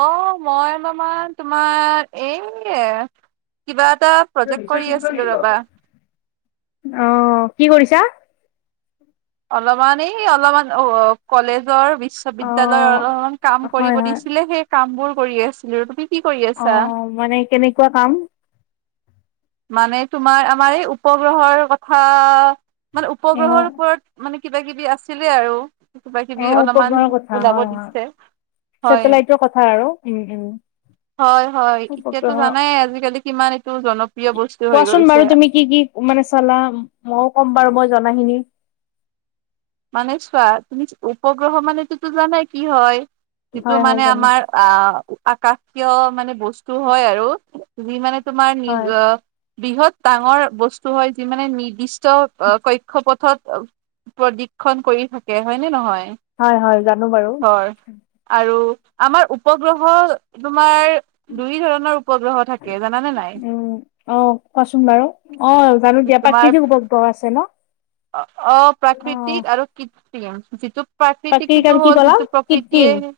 অ মই বাৰামা তোমাৰ এইে কিবা। এটা প্ৰজেক্ট কৰি আছিলো ৰবা। আহ কি কৰিছা। অলপমান এই অলপমান অ কলেজৰ। বিশ্ববিদ্য়ালয় অ' অলমান কাম কৰিব হয় হয় দিছিলে সেই কাম বোৰ কৰি আছিলো তুমি। কি কৰি অ আছা? মানে কেনেকুৱা কাম। মানে তোমাৰ আমাৰ এই উপগ্ৰহৰ কথা। মানে উপগ্ৰহৰ অ' ওপৰত মানে কিবা কিবি আছিলে আৰু। কিবা কিবি অ' অলপমান উপগ্ৰহৰ কথা ওলাব হয় হয়। দিছে হয়। ছেটেলাইটৰ কথা আৰু উম উম। হয় হয় এতিয়াতো উপগ্ৰহ জানাই আজিকালি কিমান এইটো জনপ্ৰিয়। বস্তু হৈ কোৱাচোন গৈছে বাৰু তুমি কি কি মানে চলা মইো ক'ম বাৰু মই। কাহিনী। মানে চোৱা তুমি উপগ্ৰহ মানেতো জানাই কি হয়? যিটো হয় হয় মানে জানো। আমাৰ আহ আকাশীয় মানে বস্তু হয় আৰু যি মানে তুমাৰ নিজ হয় বৃহৎ ডাঙৰ বস্তু হয় যি মানে নিৰ্দিষ্ট কক্ষ পথত প্ৰদিপ। ন কৰি থাকে হয় নে নহয়। হয় হয় জানো বাৰু ধৰ আৰু আমাৰ উপগ্ৰহ তোমাৰ দুই ধৰণৰ উপগ্ৰহ থাকে জানানে নাই। উম। অ কোৱাচোন বাৰু অ জানো দিয়া তোমাৰ প্ৰাকৃতিক উপগ্ৰহ আছে ন অ', অপ্ৰাকৃতিক আৰু কৃত্ৰিম যিটো। প্ৰাকৃতিক প্ৰাকৃতিকটোতো আৰু কি হ'ল ক'লা যিটো কৃত্ৰিম। প্ৰকৃতিয়ে।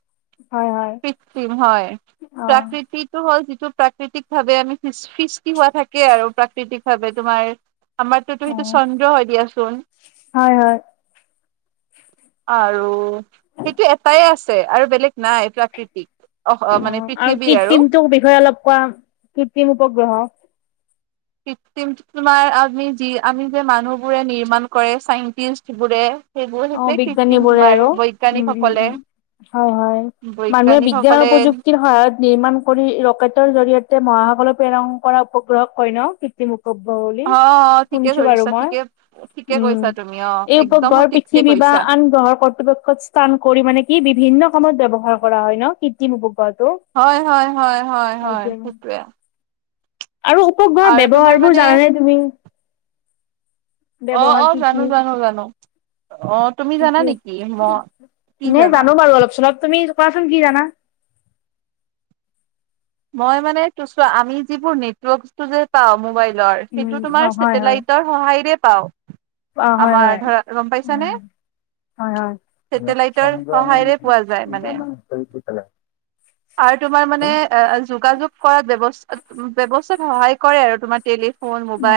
হয় হয়। কৃৃত্ৰিম হয় অ' প্ৰাকৃতিটো হল। প্ৰাকৃতিক ভাৱে আমি সৃষ্টি হোৱা থাকে আৰু প্ৰাকৃতিক ভাৱে তোমাৰ। আমাৰ তটোতটো হয়তো অ' চন্দ্ৰ হয়। দিয়াচোন হয় হয়। আৰু সেইটো এটাই আছে আৰু বেলেগ নাই প্ৰাকৃতিক অহ অ মানে আৰু পৃথিৱীৰ কৃত্ৰিমটো বিষয়ে অলপ কোৱা কৃত্ৰিম উপগ্ৰহ। কৃতিম তোমাৰ আমি যি আমি যে মানুহবোৰে নিৰ্মাণ কৰে চাইন্টিষ্টবোৰে। সেইবোৰ অ সেইটোৱে কৃএিম বিজ্ঞানীবোৰে তোমাৰ আৰু উম উম বৈজ্ঞানিকসকলে। উম হয় হয়। মানুহে বিজ্ঞান আৰু প্ৰযুক্তিৰ সহায়ত নিৰ্মাণ কৰি ৰকেটৰ জৰিয়তে মৰা হ অকলো প্ৰেৰণ কৰা উপগ্ৰহ ক ন কৃএি উপগ্ৰহ। বুলি অ ঠিকে শুনিছো বাৰু ধৰিছা মই ঠিকে ঠিকে উম কৈছা তুমি অ এই একদম উপগ্ৰহৰ পি সঠিককে খিনি বাহ কৈছা। আন গ্ৰহৰ কৰ্তৃপক্ষত স্থান কৰি মানে কি বিভিন্ন? বিভিন্ন কামত ব্যৱহাৰ কৰা হয় ন কৃএিম উপগ্ৰহ। হয়, হয়, হয়, হয়, হয়, হয় সেইটোৱে। আৰু উপগ্ৰহৰ আৰু তোমাৰ ব্যৱহাৰবোৰ মানে জানানে তুমি? অ ব্যৱহাৰ অ জানো জানো জানো। অ তুমি জানা তাকে নেকি ম কি নে জানা জানো বাৰু অলপ-চলপ। তুমি? কোবাচোন কি জানা? মই মানে ত আমি যিবোৰ নেটৱৰ্ক যে পাওঁ ম'বাইল। লৰ সেইটো উম তোমাৰ অ হয় হয় চছেটেলাইটৰ সহায়ৰে পাওঁ। অ হয় আমাৰ হয় ধৰা গম পাইছ উম নে? হয় হয় ছেটেলাইটৰ সহায়েৰে পোৱা যায় মানে। আৰু তোমাৰ মানে যোগাযোগ। কৰাত ব্যৱস্থা ব্যৱস্থাত সহায় কৰে আৰু তোমাৰ তেটলিত। অ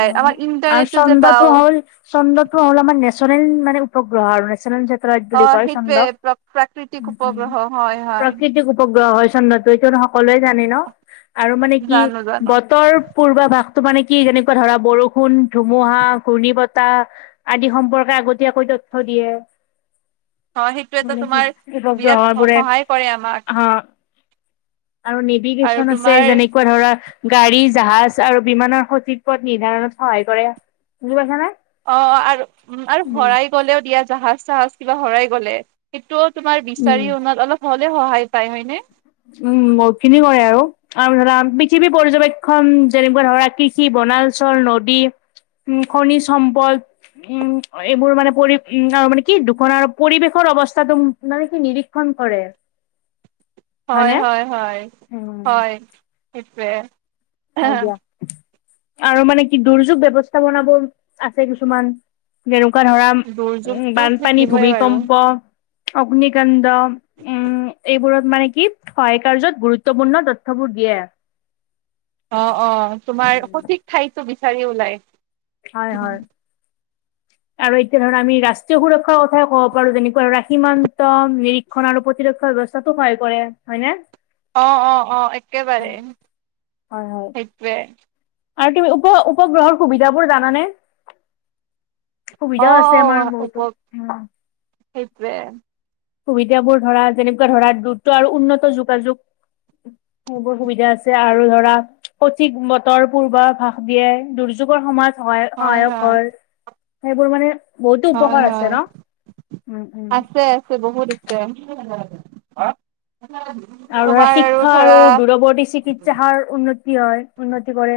আৰু ছন্দটো হ'ল চন্দ্ৰটো হ'ল আমাৰ নেচ নেচৰেন মানে উপগ্ৰহ আৰু নেচনেল জাতিয়। অ বুলি কয় সেইটোৱে চন্দ্ৰহ প্ৰ প্ৰাকৃতিক উম উম উপগ্ৰহ হয় হয় প্ৰাকৃতিক উপগ্ৰহ হয়। চন্দ্ৰ এইটো সকলোৱে জানে ন আৰু মানে কি? জানো জানো বতৰ পূৰ্বাভাসটো মানে কি? কি যেনেকুৱা ধৰা বৰষুণ, ধুমুহা, ঘূৰ্ণী বতাহ আদি সম্পৰ্কে আগতীয়াকৈ তথ্য দিয়ে। দিয়ে। অ সেইটো এটা মানে কি তোমাৰ বিৰাট গ্ৰহৰ বোৰে সহায় কৰে আমাক আহ। আৰু আৰু নেভিগেচন আছে তোমাৰ যেনেকুৱা ধৰা গাড়ী জাহাজ আৰু বিমানৰ স ই পথ নিৰ্ধাৰণত সহায় কৰে বুজি পাইছা নে? অ আৰু উ আৰু উম, হৰাই গলেও দিয়া জাহাজ তাহাজ কিবা হৰাই গলে সেইটো তোমাৰ উম, বিচাৰি অনাত অলপ হ'লে সহায় পায় হয়নে? উম বহুত খিনি কৰে আৰু আৰু ধৰা পৃথিৱী পৰ্যবেক্ষণ যেনেকুৱা ধৰা কৃষি ব বনাচল নদী, উ খনিজ সম্পদ। উম এইবোৰ মানে পৰি উম আৰু মানে কি দুখ পৰিৱেশৰ অৱস্থাটো মানে কি নিৰীক্ষণ কৰে। হয় হয়নে? হয় হয় উম, হয় সেইটোৱে। হক দিয়া। আৰু মানে কি দুৰ্যোগ ব্যৱস্থাপনাবোৰ আছে। কিছুমান। ধৰা উ দুৰ্যোগটো বানপানী, থাকিবই বাৰু ভূমিকম্প, অগ্নিকাণ্ড। উম এইবোৰত মানে কি সহায় কাৰ্যত গুৰুত্বপূৰ্ণ তথ্যবোৰ দিয়ে। অ অ তোমাৰ সঠিক ঠাইতো বিচাৰি ওলাই। হয় হয়। আৰু এতিয়া ধৰা আমি ৰাষ্ট্ৰীয় সুৰক্ষাৰ কথাই ক'ব পাৰো। যেনেকুৱা সীমান্ত নিৰীক্ষণ আৰু প্ৰতিৰক্ষা ব্যৱস্থা। তো সহায় কৰে। হয় নে? অ অ অ একেবাৰে হয় হয় সেইটোৱে। আৰু তুমি উপ উপগ্ৰহৰ সুবিধাবোৰ জানানে? অ সুবিধা আছে অ আমাৰ উপ বহুতো সেইটোৱে সুবিধাবোৰ ধৰা যেনেকুৱা ধৰা দ্ৰুত আৰু উন্নত যোগাযোগ। সেইবোৰ সুবিধা আছে আৰু ধৰা সঠিক বতৰ পূৰ্ব আভাস দিয়ে। দুৰ্য যুগৰ সময়ত সহায় সহায়ক হয়। সেইবোৰ মানে বহুতো হয় উপকাৰ আছে হয় ন? উম -উম অ। আৰু ধৰা শিক্ষা আৰু দূৰৱৰ্তী চিকিৎসাৰ উন্নতি হয় উন্নতি কৰে।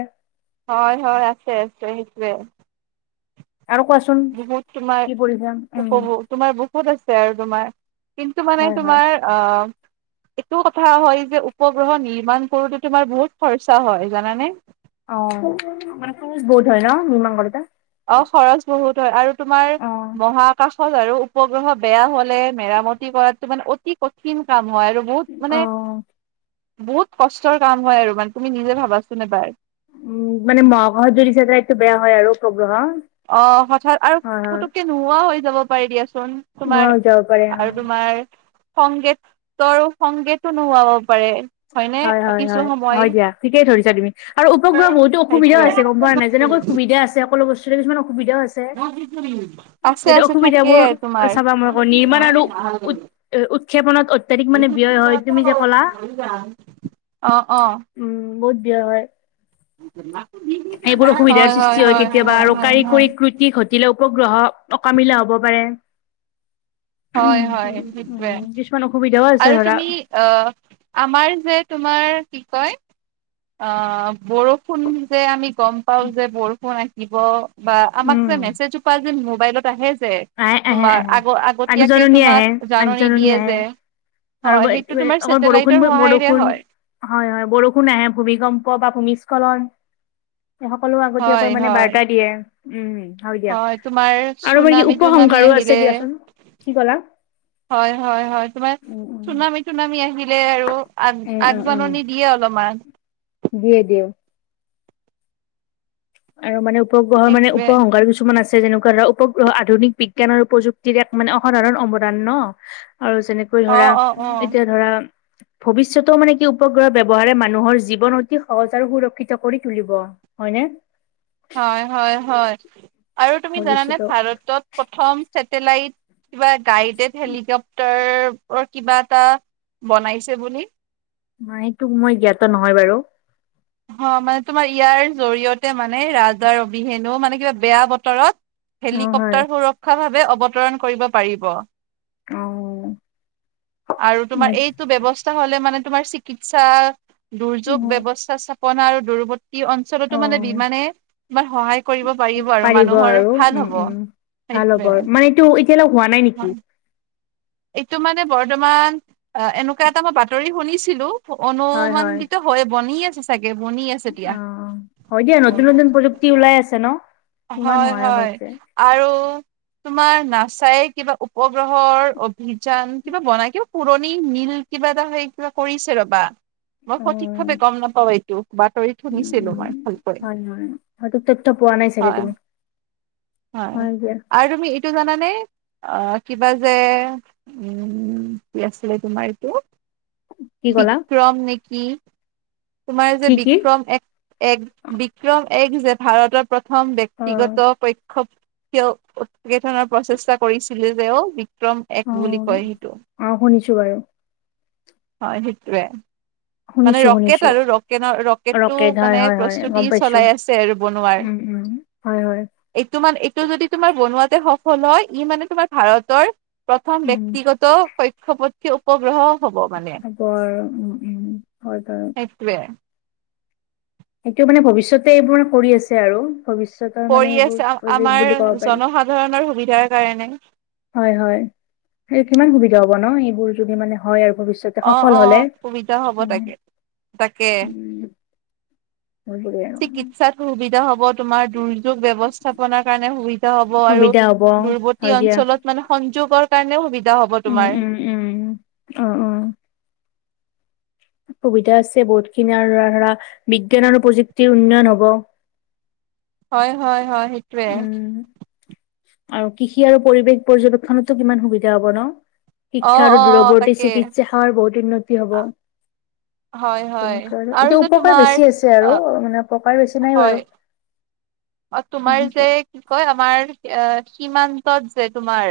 হয়-হয় আছে আছে সেইটোৱে। আৰু কোৱাচোন বহুত তোমাৰ কি পঢ়িছা উম উপভোগ তোমাৰ বহুত আছে আৰু তোমাৰ কিন্তু মানে হয় হয় তোমাৰ অহ এইটো কথা হয় যে উপগ্ৰহ নিৰ্মাণ কৰোতে তোমাৰ বহুত খৰচা হয় জানানে? অ মানে বহুত হয় ন নিৰ্মাণ কৰোঁতে? অ খৰচ বহুত হয় আৰু তোমাৰ অ মহা আকাশ। আৰু উপগ্ৰহ বেয়া হলে মেৰামতি কৰাটো মানে অতি কঠিন কাম। হয় আৰু বহুত মানে। অ বহুত কষ্টৰ কাম হয় আৰু মানে তুমি নিজে ভাবাচোন এবাৰ। মানে মহাভাৰত যদি চাইচে এইটো বেয়া হয় আৰু অ হঠাৎ আৰু হয় হয় পুতুককে নোহোৱাও হৈ যাব পাৰি দিয়াচোন। নোহোৱা তোমাৰ হৈ যাব পাৰে অ আৰু তোমাৰ সংগীতৰো সংগেতো নোহোৱা হ'ব পাৰে। হয়নে হয় হয় কিছু হয় সময় হয় দিয়া। ঠিকেই ধৰিছা তুমি আৰু উপগ্ৰহ বহুতো অসুবিধাও সেইটোৱে আছে গম পোৱা নাই। যেনেকৈ সুবিধা আছে সকলো বসু সুবিধা হৈছে। আছে এইটো আছে থাকে অসুবিধাবোৰ তোমাৰ চাবা মই আকৌ নিৰ্মাণ আৰু উ উৎক্ষেপন। ত অত্যাধিক মানে ব্যয় হয় তুমি যে ক'লা। অ অ। দিয়া হয়। [inaudible] এইবোৰ অসুবিধাৰ সৃষ্টি হয়। কেতিয়াবা আৰু কাৰিকৰী কৃতি ঘটিলেও। উপগ্ৰহ অকামিলা হ'ব পাৰে। হয় হয় সেইটোৱে। উম কিছুমান অসুবিধাও আছে আৰু ধৰা তুমি আহ আমাৰ যে তোমাৰ কি কয়। অ বৰষুণ যে আমি গম পাও যে বৰষুণ আহিব। বা আমাক যে উম মেছেজো পোৱা যে মোবাইলত আহে যে আহে আহে তোমাৰ আহে আগ আগত। আগজাননী আহে আগজননী আহে। আৰু হয় সেইটো তোমাৰ অকল বৰষুণ ছেটেলাইটৰ সহায়েৰে বৰষুণ। হয় হয় হয় বৰষুণ আহে ভূমিকম্প বা। ভূমিস্খলন স সকলো আগতীয়াকৈ হয় মানে হয় বাৰ্তা দিয়ে। উম হয়, তোমাৰ আৰু মানে কি চুনামী ছুনামি উপসংহাৰো আছে আহিলে, দিয়াচোন কি ক'লা হয়-হয়-হয়। তোমাৰ উম উম ছুনামি টুনা মি আহিলে আৰু আগ উম উম উম আগজাননী দিয়ে অলপমান। দিয়ে, দিয়ে। আৰু মানে উপগ্ৰহৰ মানে সেইটোৱে উপসংহাৰ কিছুমান আছে। যেনেকুৱা ধৰা উপগ্ৰহ আধুনিক বিজ্ঞান আৰু প্ৰযুক্তিৰ এক মানে অসাধাৰণ অপদান ন। আৰু যেনেকৈ অ ধৰা অ অ এতিয়া ধৰা। ভৱিষ্যতেও মানে কি উপগ্ৰহ ব্যৱহাৰে মানুহৰ জীৱন অতি সহজ আৰু সুৰক্ষিত কৰি তুলিব। হয়নে। হয় হয় হয় আৰু তুমি জানানে ভৱিষ্যতেও ভাৰতত প্ৰথম। লট কিবা গাইডেড হেলিকপটাৰ কিবা এটা বনাইছে বুলি। মাই তোক মই জ্ঞাত নহয় বাৰু অঁ মানে তোমাৰ ইয়াৰ জৰিয়তে মানে ৰাজাৰ অবিহেনো মানে কিবা বেয়া বতৰত অ হয় হেলিকপ্টাৰ সুৰক্ষাভাৱে অৱতৰণ কৰিব পাৰিব। অ আৰু তোমাৰ মই- এইটো ব্যৱস্থা হলে মানে। তোমাৰ চিকিৎসা দুৰ্যোগ ব্যৱস্থা স্থাপনা আৰু দুৰ। ই অ অঞ্চলতো মানে বিমানে তোমাৰ সহায় কৰিব পাৰিব আৰু মানুহৰ আৰু ভাল উম হব। উম ভাল সেইটোৱে হবৰ মানেটো এতিয়াল হোৱা নাই নেকি? হয় এইটো মানে বৰ্তমান এনেকুৱা এটা মই বাতৰি শুনিছিলো অনুমানিত হয় বনি আছে চাগে। বনি আছে দিয়া। অঁ হয় দিয়া নতুন নতুন প্ৰযুক্তি ওলাই আছে ন। কিমান হয় সহায়ক হয় হৈছে আৰু তোমাৰ নাচাই কিবা উপগ্ৰহৰ অভিযান কিবা বনাই কিবা পুৰণি মিল। কিবা এটা হয় কিবা কৰিছে ৰবা মই সঠিক উম ভাৱে গম নাপাও এইটো। বাতৰি ত উম শুনিছিলো উম মই। সেইটো হয় তোমাৰ হয় আৰু তুমি এইটো জানানে? অ, কিবা যে উম কি আছিলে তোমাৰ এইটো? কি ক'লা বিক্ৰম নেকি? তোমাৰ যে কি কি বিক্ৰম এক এক বিক্ৰম এক যে ভাৰতৰ প্ৰথম অ ব্যক্তিগত কৈ এনেধৰণৰ প্ৰচেষ্টা কৰিছিলে যে অ। বিক্ৰম এক অ বুলি কয় সেইটো। অ শুনিছো বাৰু হয় সেইটোৱে। মানে শুনিছো ৰকেট শুনিছো আৰু ৰকেট ৰকেটটো ৰকেট হয় মানে হয় হয় প্ৰস্তুতি গম পাইছো চলাই আছে আৰু বনোৱাৰ। উম উম, হয়, হয়। এইটো মানে এইটো যদি তোমাৰ বনোৱা সফল হয় ই মানে তোমাৰ ভাৰতৰ প্ৰথম উম ব্যক্তিগত কক্ষপথীয় উপগ্ৰহ হব মানে ৰপৰ উ উম হয়তাৰ [unintelligible] [inaudible] সেইটো মানে ভৱিষ্যতে এইবোৰে কৰি আছে আৰু। ভৱিষ্যতৰ কৰি মানে এইবোৰ আছে প্ৰজেক্ট আমাৰ বুলি ক'ব পাৰি। জনসাধাৰণৰ সুবিধাৰ কাৰণে হয়, হয় কিমান সুবিধা হ'ব ন, এইবোৰ যদি মানে হয় আৰু। ভৱিষ্যতে সফল অ-অ হ'লে সুবিধা হ'ব উম, তাকে, তাকে। উম, সেইবোৰে আৰু। চিকিৎসা কবি তোমাৰ দুৰ্যোগ ব্যৱস্থাপনাৰ কাৰণে সুবিধা হ'ব আৰু সুবিধা হ'ব দূৰবৰ্তী হয় অঞ্চলত মানে সংযোগৰ কাৰণে সুবি উম-উম-উম-উম, অ, উ। সুবিধা আছে বহুতখিনি আৰু ধ ধৰা বিজ্ঞান আৰু প্ৰযুক্তিৰ উন্নয়ন হ'ব। হয়-হয়-হয় সেইটোৱে। উম আৰু কৃষি আৰু পৰিৱেশ পৰ্যবেক্ষণতো কিমান সুবিধা হব ন। অ শিক্ষা আৰু অ দূৰৱৰ্তী তাকে চিকিৎসা সেৱাৰ বহুত উন্নতি হব। হয় হয় তেনেকোৱা আৰু এতিয়া যে উপকাৰ তোমাৰ বেছি আছে অ আৰু মানে ককাৰ বেছি নাই হয় বাৰু। অ তোমাৰ যে কি কয় আমাৰ এ সীমান্তত যে তোমাৰ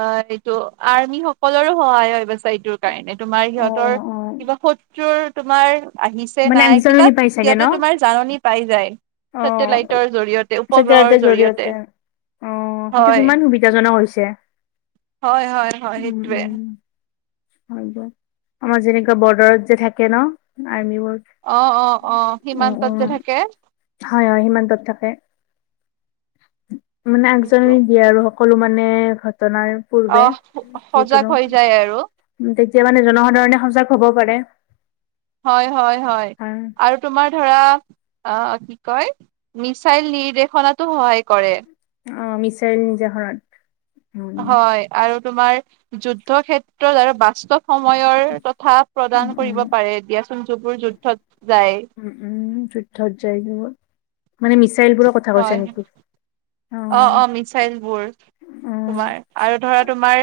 অ এইটো আৰ্মি সকলৰো সহায় হয়। টোৰ কাৰণে। তোমাৰ অ সিহঁতৰ অ কিবা শত্ৰুৰ তোমাৰ আহিছে মানে নাই কিবা আগজাননী পাই চাগে ন সিঁহতে তোমাৰ জাননী পাই যায়। [unintelligible] [unintelligible] জৰিয়তে অ সেইটো হয় কিমান সুবিধাজনক হৈছে। হয়, হয়, হয় উম সেইটোৱে। উম হয় আমাৰ যেনেকুৱা বৰ্ডাৰত যে থাকে ন। আৰ্মীবোৰ, অ অ অ সীমান্তত যে থাকে উ হয় হয় সীমান্তত থাকে। মানে সেইটো আগজাননী দিয়ে আৰু সকলো মানে ঘটনাৰ অ পূৰ্বে সজাগ যিকোনো হৈ যায় আৰু তেতিয়া মানে জনসাধাৰণে সজাগ হ'ব পাৰে। হয়-হয়-হয় অ আৰু তোমাৰ ধৰা আহ কি কয় মিছাইল নিৰ্দেশনাতো সহায় কৰে। অ, মিচাইল [unintelligible] হয় আৰু তোমাৰ যুদ্ধ ক্ষেত্ৰত আৰু বাস্তৱ সময়ৰ সাহস প্ৰদান উম কৰিব পাৰে দিয়াচোন যিবোৰ যুদ্ধত যায়। উম, উম, যুদ্ধত জয় মানে মিছাইলবোৰৰ কথা কৈছা নেকি? অ অ-অ মিচাইলবোৰ। উম, তোমাৰ আৰু ধৰা তোমাৰ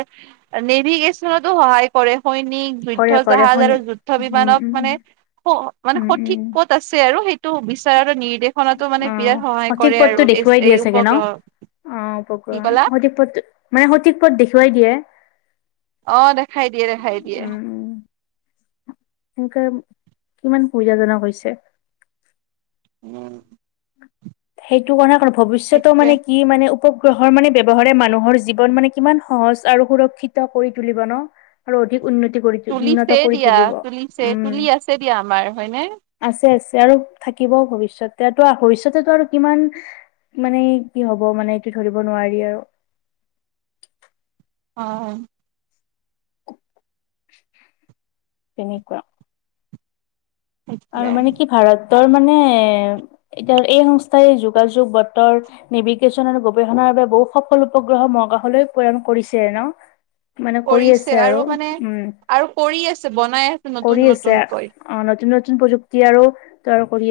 নেভিগেশ্যনতো সহায় কৰে। সৈনিক কৰে যুদ্ধ কৰে জাহাজ শুনি আৰু যুদ্ধ উম, বিমানক উম, উম, মানে স মানে উম, সঠিক উম ক'ত আছে আৰু সেইটো বিচাৰাতো নিৰ্দেশনাতো মানে বিৰাট সহায় কৰে আৰু এচ এ উ [unintelligible] গে ন অ উপগ্ৰহৰ সঠিক পথ মানে সঠিক পথ দেখুৱাই দিয়ে। অ দেখাই দিয়ে দেখাই দিয়ে। এনেকে কিমান সুবিধাজনক হৈছে। উম। সেইটো কথা কাৰ ভৱিষ্যতৰ সেইটোৱে মানে কি মানে উপগ্ৰহৰ মানে ব্যৱহাৰে মানুহৰ জীৱন মানে কিমান সহজ আৰু সুৰক্ষিত কৰি তুলিব ন। আৰু অধিক উন্নতি কৰি উন্নত তুলিছে কৰি দিয়া তুলিব তুলিছে উম তুলি আছে দিয়া আমাৰ হয়নে আছে আছে। তে আৰু থাকিব ভৱিষ্যতে ভৱিষ্যতেতো আৰু কিমান মানে কি হ'ব মানে এইটো ধৰিব নোৱাৰি আৰু। [inaudible] অ। তেনেকুৱা আৰু মানে কি ভাৰাত বতৰ মানে এতিয়া এই সংস্থাই যোগাযোগ বতৰ নেভিগেশ্যন আৰু গৱেষণা এইবাৰ বহু সফল উপগ্ৰহ মহাকাশলৈ প্ৰেৰণ কৰিছে ন মানে কৰি কৰিছে আছে আৰু মানে উম। আৰু কৰি আছে বনাই আছে কৰি নতুন আছে নতুনকৈ। অ নতুন নতুন প্ৰযুক্তি আৰু তৈয়াৰ কৰি আছে।